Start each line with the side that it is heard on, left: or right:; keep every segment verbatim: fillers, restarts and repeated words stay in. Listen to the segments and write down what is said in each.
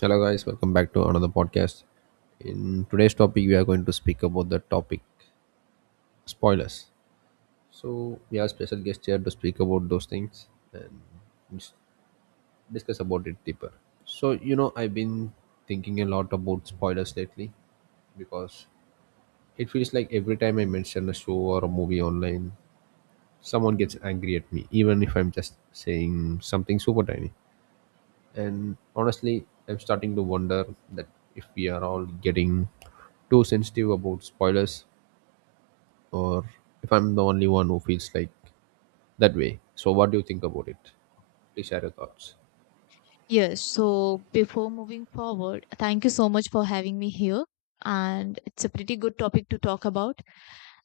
right: Hello, guys. Welcome back to another podcast. In today's topic, we are going to speak about the topic spoilers. So we have special guest here to speak about those things and dis- discuss about it deeper. So you know, I've been thinking a lot about spoilers lately because it feels like every time I mention a show or a movie online, someone gets angry at me, even if I'm just saying something super tiny. And honestly, I'm starting to wonder that if we are all getting too sensitive about spoilers or if I'm the only one who feels like that way. So what do you think about it? Please share your thoughts.
left: Yes, so before moving forward, thank you so much for having me here. And it's a pretty good topic to talk about.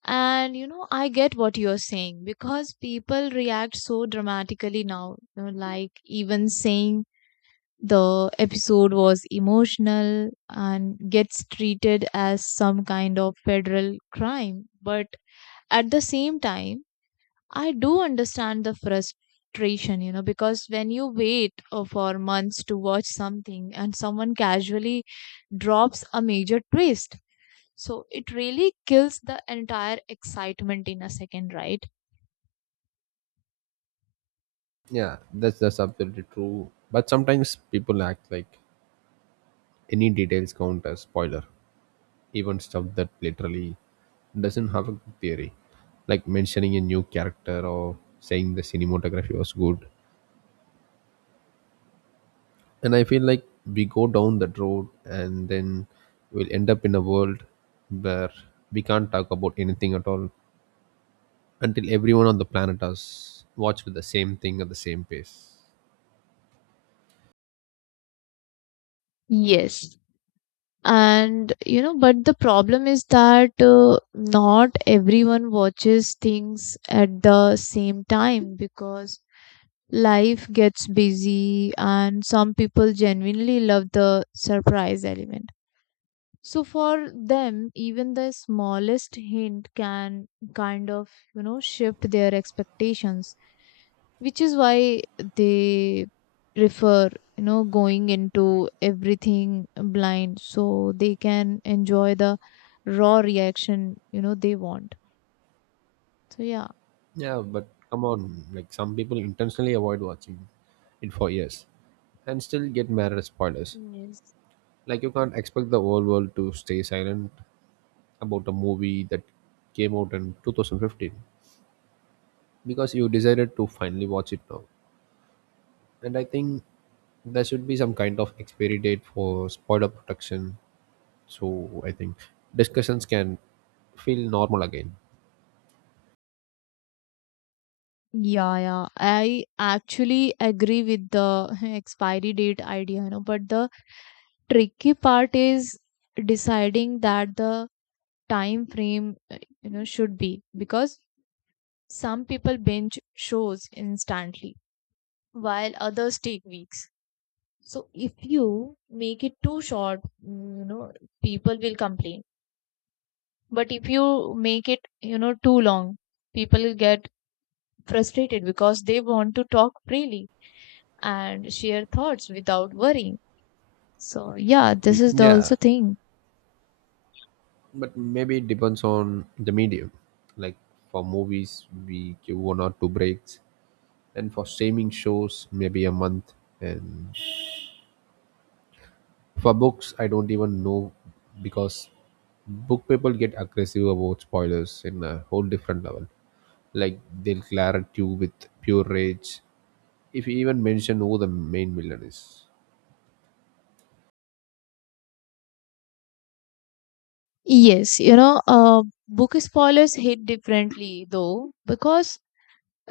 left: And you know, I get what you're saying because people react so dramatically now. You know, like even saying the episode was emotional and gets treated as some kind of federal crime. But at the same time, I do understand the frustration, you know, because when you wait uh, for months to watch something and someone casually drops a major twist, so it really kills the entire excitement in a second, right?
right: Yeah, that's that's absolutely true. But sometimes people act like any details count as spoiler, even stuff that literally doesn't have a theory, like mentioning a new character or saying the cinematography was good. And I feel like we go down that road and then we'll end up in a world where we can't talk about anything at all until everyone on the planet has watched the same thing at the same pace.
left: Yes. And you know, but the problem is that uh, not everyone watches things at the same time because life gets busy, and some people genuinely love the surprise element, so for them even the smallest hint can kind of you know shift their expectations, which is why they prefer you know going into everything blind so they can enjoy the raw reaction you know they want. So yeah.
right: Yeah, but come on, like some people intentionally avoid watching it for years and still get mad at spoilers.
left: Yes.
right: Like you can't expect the whole world to stay silent about a movie that came out in two thousand fifteen because you decided to finally watch it now. And I think there should be some kind of expiry date for spoiler protection. So I think discussions can feel normal again.
left: Yeah, yeah. I actually agree with the expiry date idea, you know, but the tricky part is deciding that the time frame, uh, you know, should be, because some people binge shows instantly while others take weeks. So if you make it too short, mm, you know, people will complain. But if you make it, you know, too long, people will get frustrated because they want to talk freely and share thoughts without worrying. So yeah, this is the also
right: Yeah,
left: thing.
right: but maybe it depends on the medium. Like for movies, we give one or two breaks, and for streaming shows, maybe a month. And for books, I don't even know because book people get aggressive about spoilers in a whole different level. Like they'll glare at you with pure rage if you even mention who the main villain is.
left: Yes, you know, uh, book spoilers hit differently though because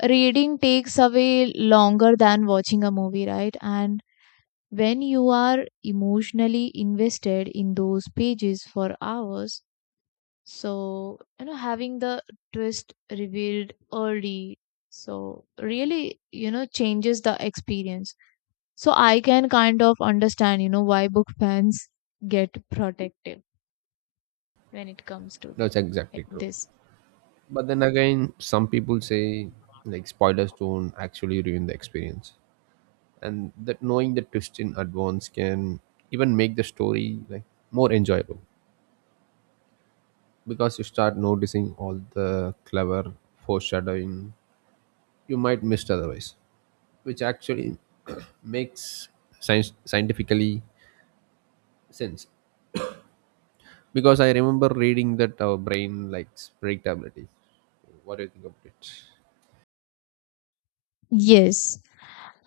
left: reading takes away longer than watching a movie, right? And when you are emotionally invested in those pages for hours, so you know, having the twist revealed early, so really, you know, changes the experience. So I can kind of understand, you know, why book fans get protective when it comes to
right: That's exactly true.
left: this.
right: But then again, some people say like spoilers don't actually ruin the experience, and that knowing the twist in advance can even make the story like more enjoyable because you start noticing all the clever foreshadowing you might miss otherwise, which actually makes science scientifically sense. Because I remember reading that our brain likes predictability. So what do you think about it?
left: Yes.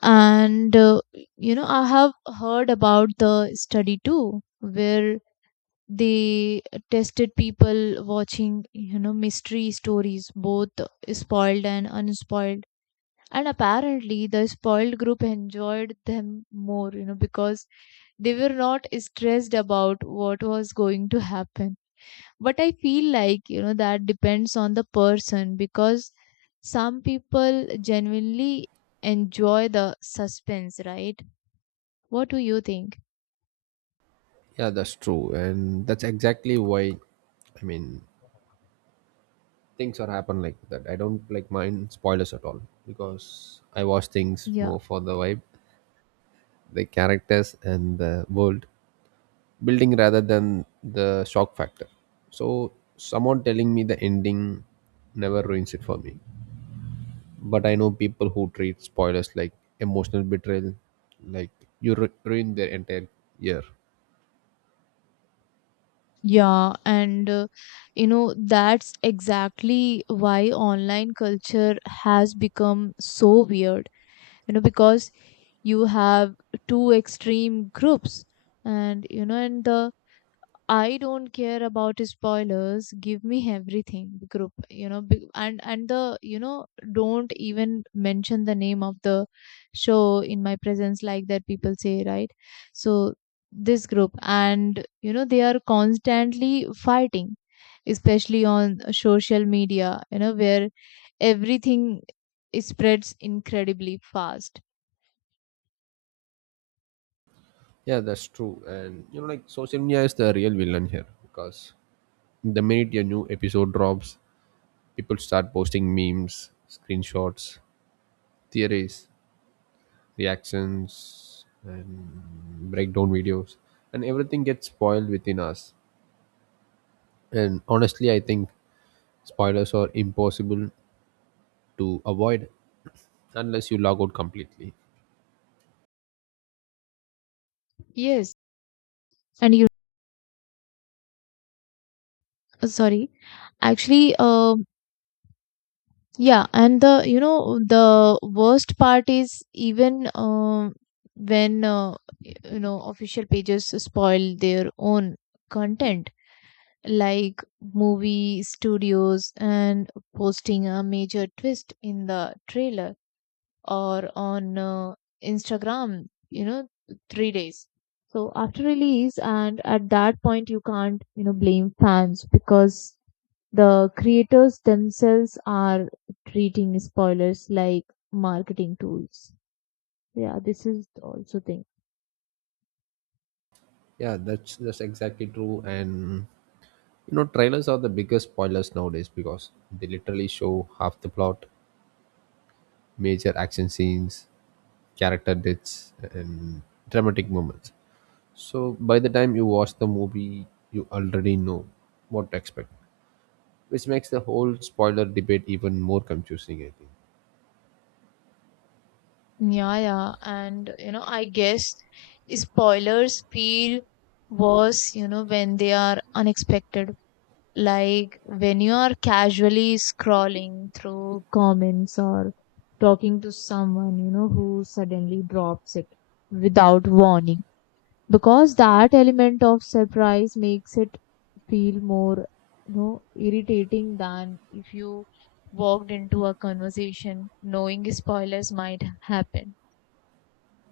left: And, uh, you know, I have heard about the study too, where they tested people watching, you know, mystery stories, both spoiled and unspoiled. And apparently, the spoiled group enjoyed them more, you know, because they were not stressed about what was going to happen. But I feel like you know that depends on the person, because some people genuinely enjoy the suspense, right? What do you think?
right: Yeah, that's true, and that's exactly why, I mean, things are happen like that. I don't like mind spoilers at all because I watch things
left: Yeah,
right: more for the vibe, the characters, and the world building rather than the shock factor. So someone telling me the ending never ruins it for me. But I know people who treat spoilers like emotional betrayal, like you ru- ruin their entire year.
left: yeah. And uh, you know that's exactly why online culture has become so weird, you know because you have two extreme groups. And you know and the "I don't care about spoilers. Give me everything," group. You know, be- and and the you know "don't even mention the name of the show in my presence," like that. People say, right. So this group, and you know they are constantly fighting, especially on social media, You know where everything spreads incredibly fast.
right: Yeah, that's true, and you know, like social media is the real villain here because the minute a new episode drops, people start posting memes, screenshots, theories, reactions, and breakdown videos, and everything gets spoiled within us. And honestly, I think spoilers are impossible to avoid unless you log out completely.
left: Yes. And you Sorry, actually, um yeah, and the you know the worst part is even uh, when uh, you know official pages spoil their own content, like movie studios and posting a major twist in the trailer or on uh, Instagram, you know, three days. So after release, and at that point, you can't you know blame fans because the creators themselves are treating spoilers like marketing tools. Yeah, this is also thing.
right: Yeah, that's that's exactly true. And you know, trailers are the biggest spoilers nowadays because they literally show half the plot, major action scenes, character deaths, and dramatic moments. So by the time you watch the movie, you already know what to expect, which makes the whole spoiler debate even more confusing, I think.
left: Yeah, yeah. And, you know, I guess spoilers feel worse, you know, when they are unexpected. Like when you are casually scrolling through comments or talking to someone, you know, who suddenly drops it without warning. Because that element of surprise makes it feel more you know irritating than if you walked into a conversation knowing spoilers might happen.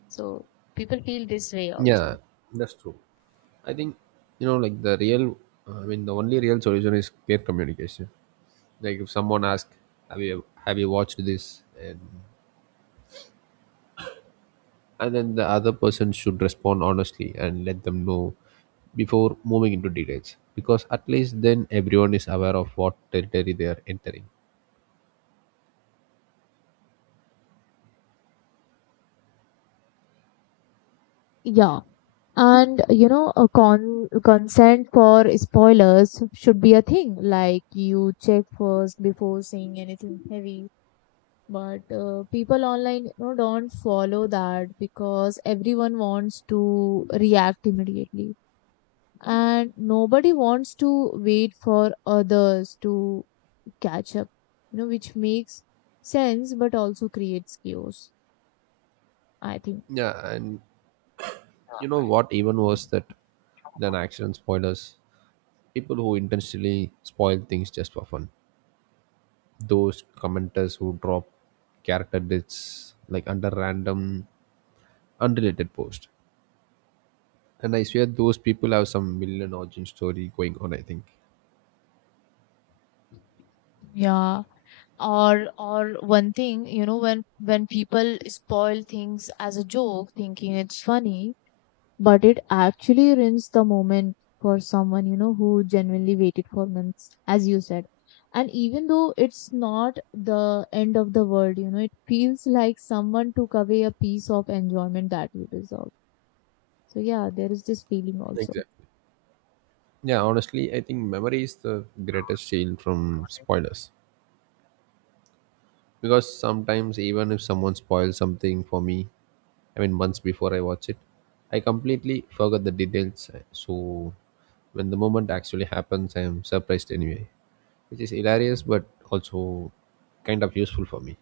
left: So people feel this way
right: Yeah,
left: also.
right: that's true. I think, you know, like the real, I mean, the only real solution is clear communication. Like if someone asks, "Have you have you watched this?" and and then the other person should respond honestly and let them know before moving into details, because at least then everyone is aware of what territory they are entering.
left: Yeah. And you know, a con consent for spoilers should be a thing. Like you check first before saying anything heavy. But uh, people online, you know, don't follow that because everyone wants to react immediately. And nobody wants to wait for others to catch up, you know, which makes sense but also creates chaos, I think.
right: Yeah, and you know what? Even worse that than accident spoilers, people who intentionally spoil things just for fun. Those commenters who drop character deaths like under random unrelated post. And I swear those people have some million origin story going on, I think.
left: Yeah. Or or one thing, you know, when when people spoil things as a joke, thinking it's funny, but it actually ruins the moment for someone you know who genuinely waited for months, as you said. And even though it's not the end of the world, you know it feels like someone took away a piece of enjoyment that you deserve. So yeah, there is this feeling also.
right: Exactly. Yeah, honestly, I think memory is the greatest shield from spoilers. Because sometimes even if someone spoils something for me, I mean months before I watch it, I completely forgot the details. So when the moment actually happens, I am surprised anyway, which is hilarious but also kind of useful for me.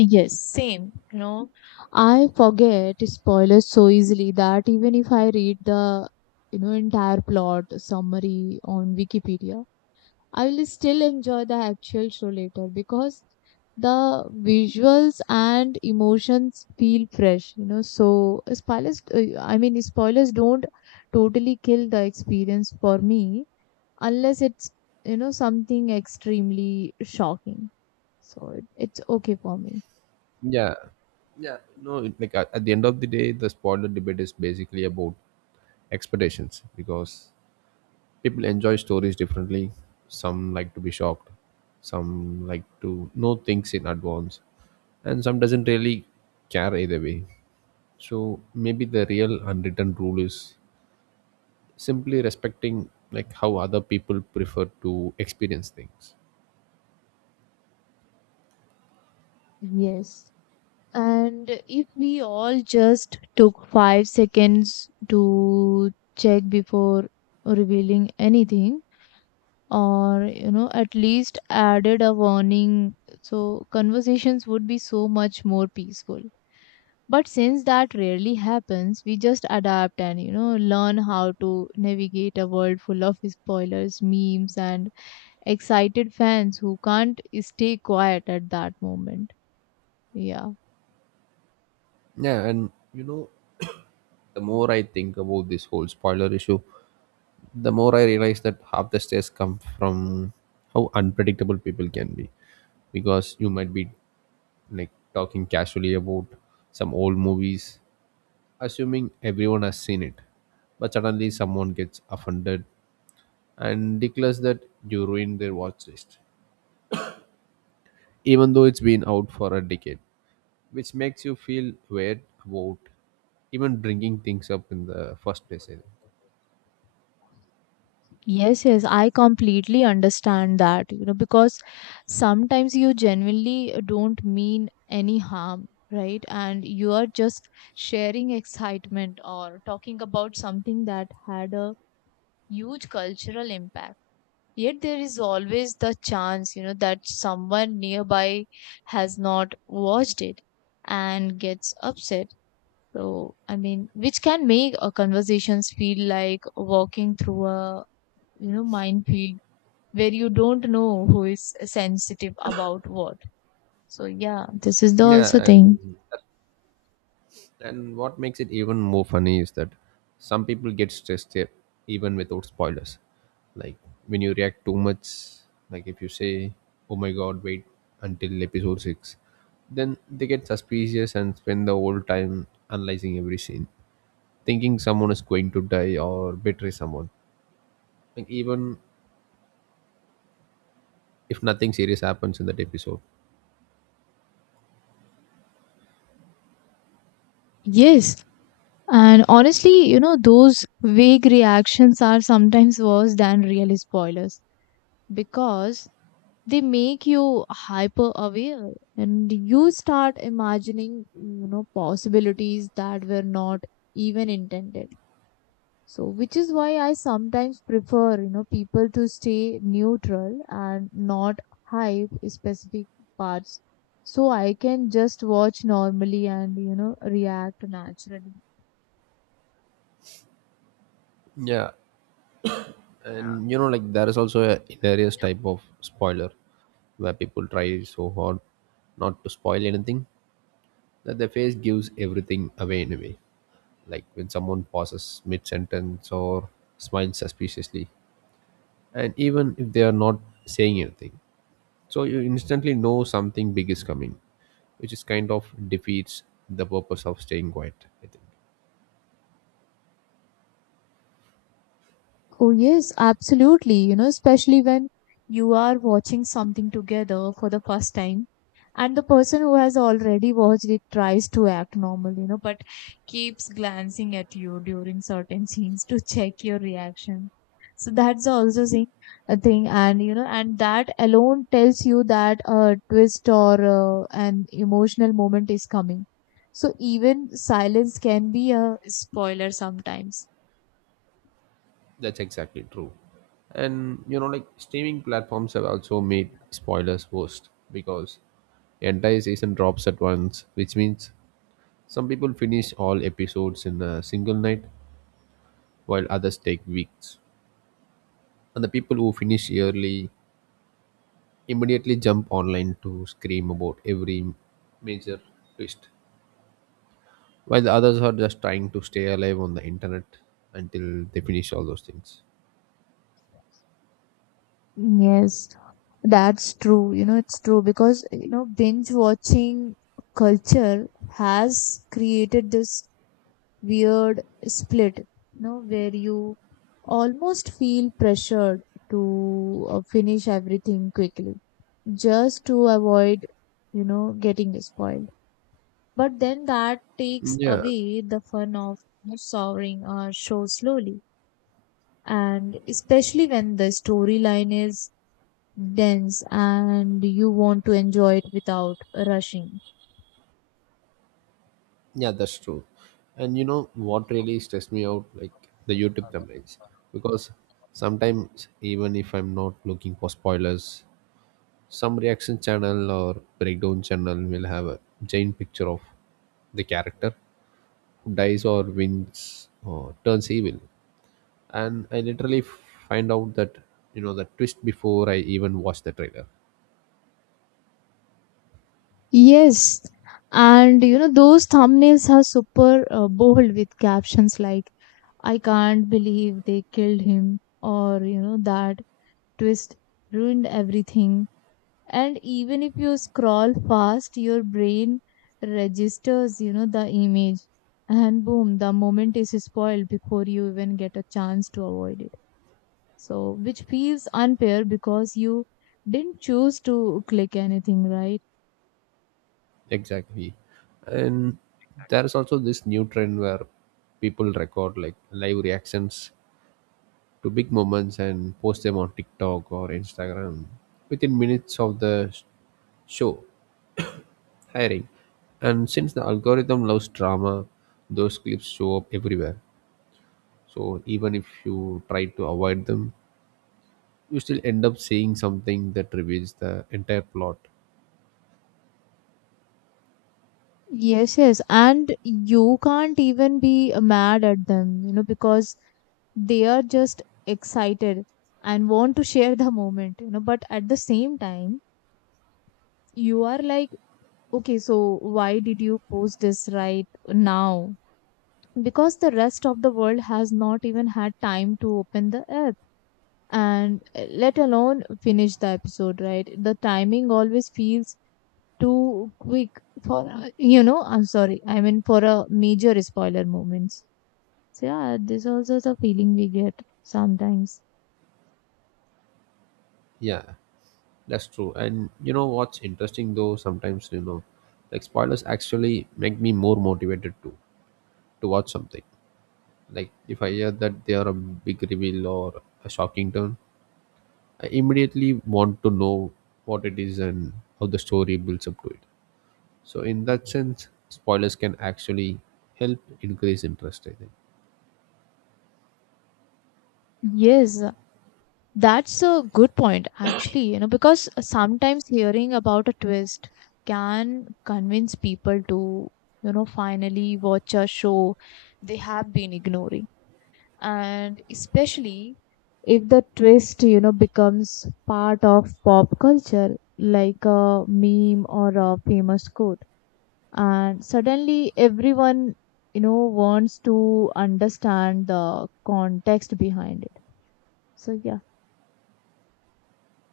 left: Yes, same, you know I forget spoilers so easily that even if I read the you know entire plot summary on Wikipedia, I will still enjoy the actual show later because the visuals and emotions feel fresh, you know. So spoilers, uh, I mean, spoilers don't totally kill the experience for me unless it's you know something extremely shocking. So it, it's okay for me.
right: Yeah yeah no it, like at, at the end of the day, the spoiler debate is basically about expectations because people enjoy stories differently. Some like to be shocked, some like to know things in advance, and some doesn't really care either way. So maybe the real unwritten rule is simply respecting like how other people prefer to experience things.
left: Yes. And if we all just took five seconds to check before revealing anything, or you know at least added a warning, so conversations would be so much more peaceful. But since that rarely happens, we just adapt and you know learn how to navigate a world full of spoilers, memes, and excited fans who can't stay quiet at that moment. Yeah.
right: Yeah, and you know, the more I think about this whole spoiler issue, the more I realize that half the stress comes from how unpredictable people can be, because you might be like talking casually about some old movies, assuming everyone has seen it, but suddenly someone gets offended and declares that you ruined their watch list, even though it's been out for a decade, which makes you feel weird about even bringing things up in the first place, I think.
left: Yes, yes, I completely understand that, you know, because sometimes you genuinely don't mean any harm, right? And you are just sharing excitement or talking about something that had a huge cultural impact. Yet there is always the chance, you know, that someone nearby has not watched it and gets upset. So, I mean, which can make a conversations feel like walking through a, you know, minefield where you don't know who is sensitive about what. So yeah, this is the
right: Yeah,
left: also thing.
right: and And what makes it even more funny is that some people get stressed here even without spoilers. Like when you react too much, like if you say, "Oh my god, wait until episode six," then they get suspicious and spend the whole time analyzing every scene, thinking someone is going to die or betray someone. Like even if nothing serious happens in that episode.
left: Yes. And honestly, you know, those vague reactions are sometimes worse than real spoilers because they make you hyper aware and you start imagining, you know, possibilities that were not even intended. So, which is why I sometimes prefer, you know, people to stay neutral and not hype specific parts so I can just watch normally and, you know, react naturally.
right: Yeah, and you know, like there is also a hilarious type of spoiler where people try so hard not to spoil anything that their face gives everything away anyway. Like when someone pauses mid-sentence or smiles suspiciously, and even if they are not saying anything, so you instantly know something big is coming, which is kind of defeats the purpose of staying quiet, I think.
left: Oh, yes, absolutely. You know, especially when you are watching something together for the first time, and the person who has already watched it tries to act normal, you know, but keeps glancing at you during certain scenes to check your reaction. So that's also thing, a thing, and you know, and that alone tells you that a twist or uh, an emotional moment is coming. So even silence can be a spoiler sometimes.
right: That's exactly true. And you know, like streaming platforms have also made spoilers worst because the entire season drops at once, which means some people finish all episodes in a single night while others take weeks. And the people who finish early immediately jump online to scream about every major twist, while the others are just trying to stay alive on the internet until they finish all those things.
left: Yes, that's true. You know, it's true because, you know, binge watching culture has created this weird split, you know, where you almost feel pressured to uh, finish everything quickly just to avoid, you know, getting spoiled. But then that takes
right: Yeah,
left: away the fun of you know, soaring a show slowly. And especially when the storyline is dense and you want to enjoy it without rushing.
right: yeah, that's true. And you know what really stressed me out, like the YouTube thumbnails, because sometimes even if I'm not looking for spoilers, some reaction channel or breakdown channel will have a giant picture of the character who dies or wins or turns evil, and I literally find out that you know the twist before I even watch the trailer.
left: Yes, and you know, those thumbnails are super uh, bold with captions like, "I can't believe they killed him," or you know, "that twist ruined everything." And even if you scroll fast, your brain registers, you know, the image, and boom, the moment is spoiled before you even get a chance to avoid it. So, which feels unfair because you didn't choose to click anything, right?
right: Exactly, and there is also this new trend where people record like live reactions to big moments and post them on TikTok or Instagram within minutes of the sh- show hiring. And since the algorithm loves drama, those clips show up everywhere. So even if you try to avoid them, you still end up seeing something that reveals the entire plot.
left: Yes, yes. And you can't even be uh, mad at them, you know, because they are just excited and want to share the moment, you know. But at the same time, you are like, okay, so why did you post this right now? Because the rest of the world has not even had time to open the app, and uh, let alone finish the episode, right? The timing always feels too quick for uh, you know I'm sorry I mean for a major spoiler moments. So yeah, this also is a feeling we get sometimes.
right: Yeah, that's true. And you know what's interesting though? Sometimes you know, like spoilers actually make me more motivated to to watch something. Like if I hear that they are a big reveal or a shocking turn, I immediately want to know what it is and how the story builds up to it. So in that sense, spoilers can actually help increase interest, I think.
left: Yes, that's a good point actually, you know because sometimes hearing about a twist can convince people to you know finally watch a show they have been ignoring. And especially if the twist you know becomes part of pop culture, like a meme or a famous quote, and suddenly everyone you know wants to understand the context behind it. So yeah,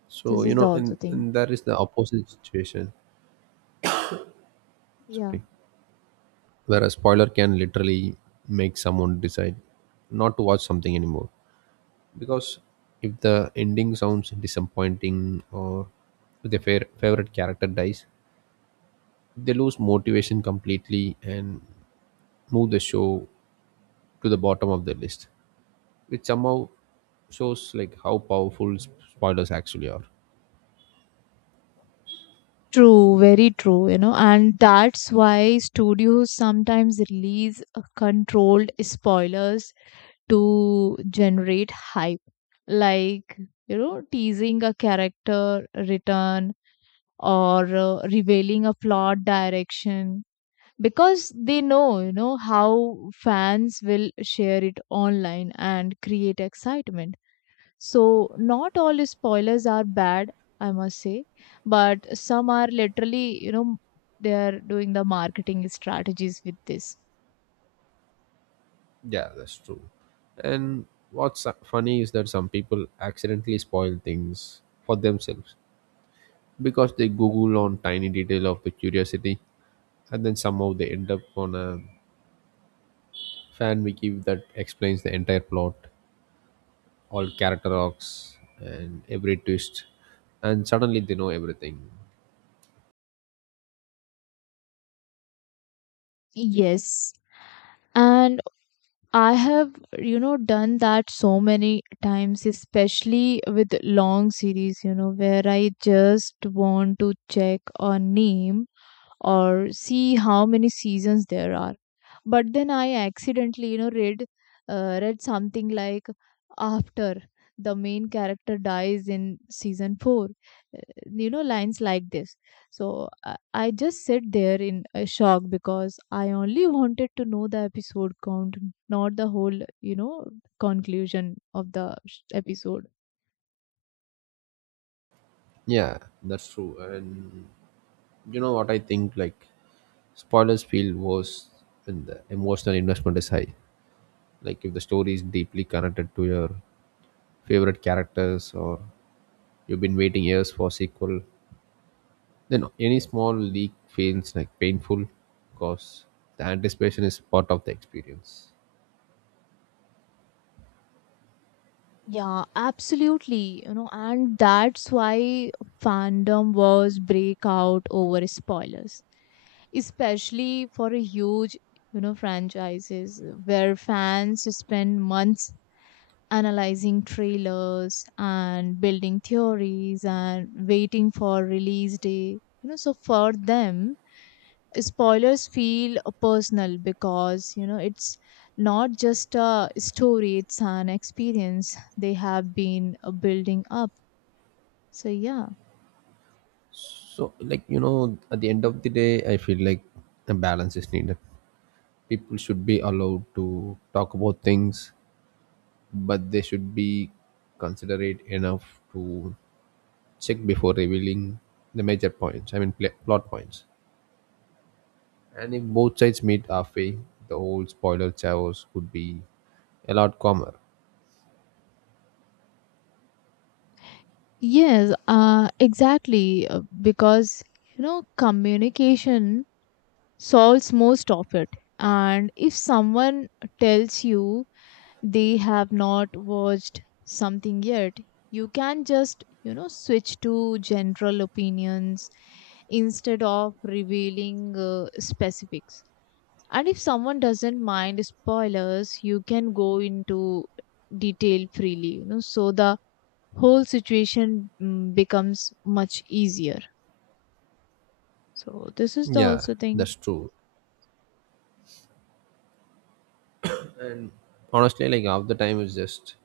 right: So
left: this
right: you
left: is the
right: know,
left: also
right: and,
left: thing.
right: and that is the opposite situation.
left: Yeah,
right: Sorry. Where a spoiler can literally make someone decide not to watch something anymore. Because if the ending sounds disappointing or if their fa- favorite character dies, they lose motivation completely and move the show to the bottom of the list, which somehow shows like how powerful sp- spoilers actually are.
left: true, very true, you know and that's why studios sometimes release uh, controlled spoilers to generate hype, like you know teasing a character return, or uh, revealing a plot direction, because they know you know how fans will share it online and create excitement. So not all spoilers are bad, I must say. But some are literally you know they are doing the marketing strategies with this.
right: Yeah, that's true. And what's su- funny is that some people accidentally spoil things for themselves because they google on tiny detail of the curiosity, and then somehow they end up on a fan wiki that explains the entire plot, all character arcs, and every twist, and suddenly they know everything.
left: Yes, and I have, you know, done that so many times, especially with long series, you know, where I just want to check a name or see how many seasons there are, but then I accidentally you know read uh, read something like, after the main character dies in season four, uh, you know lines like this. So i, I just sit there in a shock because I only wanted to know the episode count, not the whole you know conclusion of the sh- episode.
right: Yeah, that's true. And you know what I think? Like, spoilers feel worse when the emotional investment is high. Like, if the story is deeply connected to your favorite characters or you've been waiting years for sequel, then any small leak feels like painful because the anticipation is part of the experience.
left: Yeah, absolutely, you know and that's why fandom was break out over spoilers, especially for a huge you know franchises, uh, where fans spend months analyzing trailers and building theories and waiting for release day, you know so for them spoilers feel personal because you know it's not just a story, it's an experience they have been uh, building up. So yeah.
right: So, like, you know, at the end of the day, I feel like a balance is needed. People should be allowed to talk about things, but they should be considerate enough to check before revealing the major points. I mean, pl- plot points. And if both sides meet halfway, the whole spoiler chaos could be a lot calmer.
left: Yes, uh exactly, uh, because you know communication solves most of it. And if someone tells you they have not watched something yet, you can just, you know, switch to general opinions instead of revealing uh, specifics. And if someone doesn't mind spoilers, you can go into detail freely, you know, so the whole situation mm, becomes much easier. So, this is the
right: Yeah,
left: also thing.
right: that's true. And honestly, like half the time is just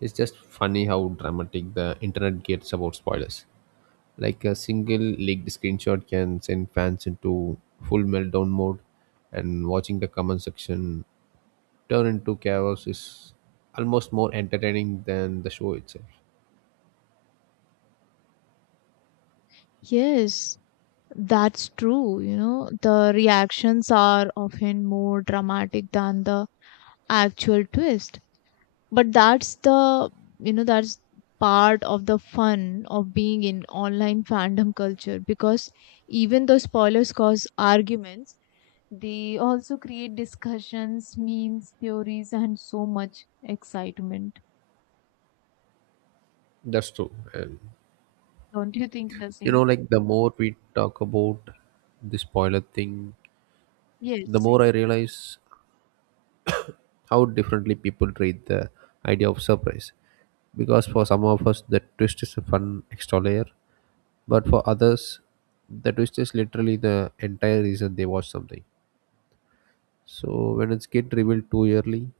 right: it's just funny how dramatic the internet gets about spoilers. Like a single leaked screenshot can send fans into full meltdown mode, and watching the comment section turn into chaos is almost more entertaining than the show itself.
left: Yes, that's true, you know, the reactions are often more dramatic than the actual twist. But that's the, you know, that's part of the fun of being in online fandom culture because even though spoilers cause arguments, they also create discussions, memes, theories, and so much excitement.
right: That's true. And
left: Don't you think the
right: you know,
left: same?
right: like the more we talk about the spoiler thing, the
left: Yes.
right: more I realize how differently people treat the idea of surprise. Because for some of us, the twist is a fun extra layer, but for others, the twist is literally the entire reason they watch something. So when it's get revealed too early,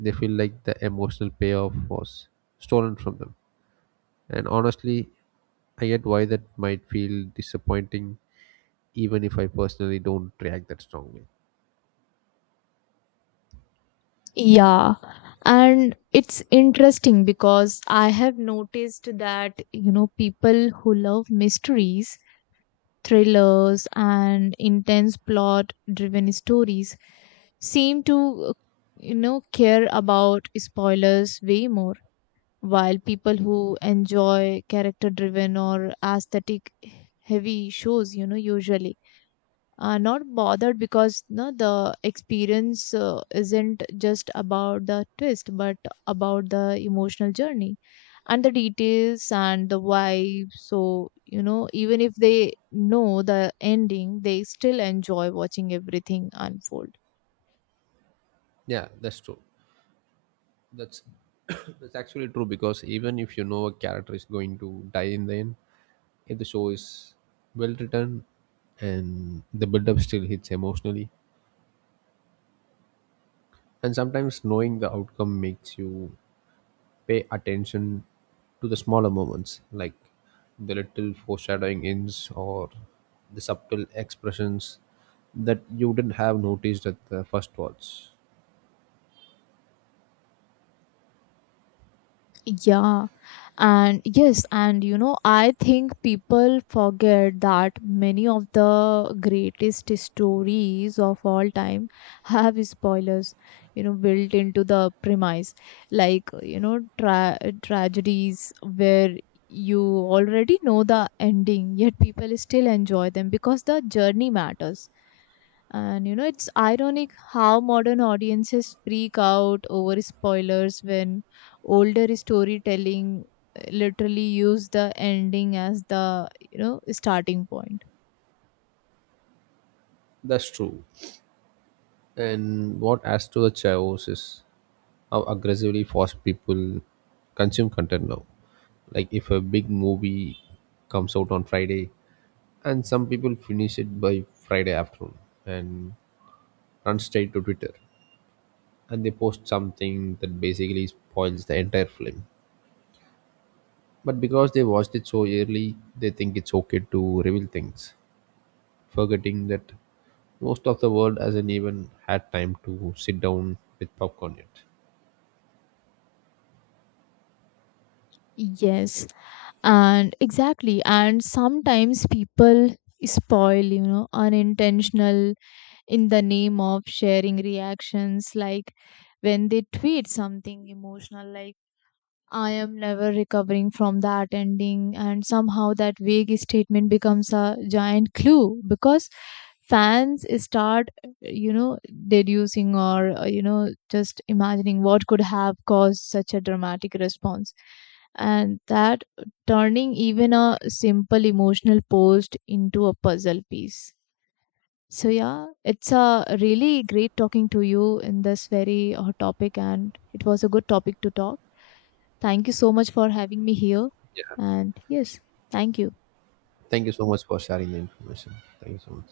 right: they feel like the emotional payoff was stolen from them. And honestly, I get why that might feel disappointing, even if I personally don't react that strongly.
left: Yeah, and it's interesting because I have noticed that, you know, people who love mysteries, thrillers, and intense plot driven stories seem to, you know, care about spoilers way more, while people who enjoy character driven or aesthetic heavy shows, you know, usually are not bothered because no, the experience uh, isn't just about the twist but about the emotional journey and the details and the vibe. So you know even if they know the ending, they still enjoy watching everything unfold.
right: Yeah, that's true. That's that's actually true because even if you know a character is going to die in the end, if the show is well written and the build up still hits emotionally, and sometimes knowing the outcome makes you pay attention to the smaller moments like the little foreshadowing hints or the subtle expressions that you did not have noticed at the first watch.
left: Yeah, and yes, and you know, I think people forget that many of the greatest stories of all time have spoilers, you know, built into the premise, like you know, tra- tragedies where you already know the ending, yet people still enjoy them because the journey matters, and you know, it's ironic how modern audiences freak out over spoilers when older storytelling uh, literally use the ending as the, you know, starting point.
right: That's true. And what adds to the chaos is how aggressively fast people consume content now. Like if a big movie comes out on Friday, and some people finish it by Friday afternoon and run straight to Twitter, and they post something that basically spoils the entire film. But because they watched it so early, they think it's okay to reveal things, forgetting that most of the world hasn't even had time to sit down with popcorn yet.
left: Yes, and exactly. And sometimes people spoil, you know, unintentional in the name of sharing reactions, like when they tweet something emotional, like, "I am never recovering from that ending," and somehow that vague statement becomes a giant clue because fans start, you know, deducing or, uh, you know, just imagining what could have caused such a dramatic response. And that turning even a simple emotional post into a puzzle piece. So, yeah, it's a really great talking to you in this very hot topic, and it was a good topic to talk. Thank you so much for having me here.
right: Yeah.
left: And yes, thank you.
right: Thank you so much for sharing the information. Thank you so much.